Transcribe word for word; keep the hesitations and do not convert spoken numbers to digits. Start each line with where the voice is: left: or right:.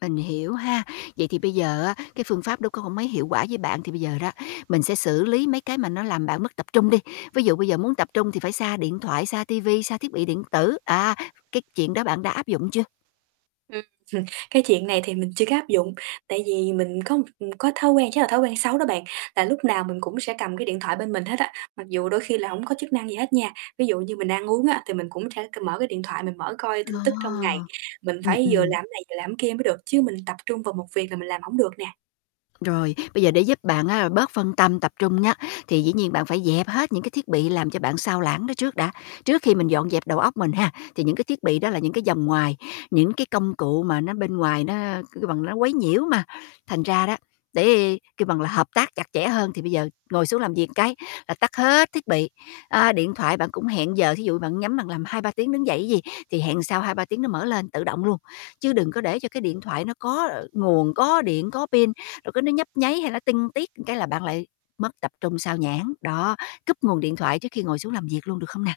left: Mình hiểu ha. Vậy thì bây giờ á cái phương pháp đó cũng hông mấy hiệu quả với bạn, thì bây giờ đó mình sẽ xử lý mấy cái mà nó làm bạn mất tập trung đi, ví dụ bây giờ muốn tập trung thì phải xa điện thoại, xa ti vi, xa thiết bị điện tử, à, cái chuyện đó bạn đã áp dụng chưa?
right: Ừm. cái chuyện này thì mình chưa có áp dụng, tại vì mình có m có thói quen, chắc là thói quen xấu đó bạn, là lúc nào mình cũng sẽ cầm cái điện thoại bên mình hết á, mặc dù đôi khi là hổng có chức năng gì hết nha. Ví dụ như mình ăn uống á thì mình cũng sẽ c mở cái điện thoại mình mở coi
left: Ờ.
right: tin tức trong ngày, mình
left: Ừm,
right: phải vừa
left: ừm.
right: làm này vừa làm kia mới được, chứ mình tập trung vào một việc là mình làm hổng được nè.
left: Rồi, bây giờ để giúp bạn, a, bớt phân tâm, tập trung nhá, thì dĩ nhiên bạn phải dẹp hết những cái thiết bị làm cho bạn xao lãng đó trước đã. Trước khi mình dọn dẹp đầu óc mình ha, thì những cái thiết bị đó là những cái vòng ngoài, những cái công cụ mà nó bên ngoài nó, kêu bằng, nó quấy nhiễu mà, thành ra đó, để, kêu bằng là, hợp tác chặt chẽ hơn thì bây giờ ngồi xuống làm việc cái là tắt hết thiết bị, à, điện thoại bạn cũng hẹn giờ. Thí dụ bạn nhắm bạn làm hai ba tiếng đứng dậy chứ gì, thì hẹn sau hai ba tiếng nó mở lên, tự động luôn, chứ đừng có để cho cái điện thoại nó có nguồn, có điện, có pin, rồi cứ nó nhấp nháy hay nó tinh tiết cái là bạn lại mất tập trung, sao nhãng. Đó, cúp nguồn điện thoại trước khi ngồi xuống làm việc luôn, được không nè?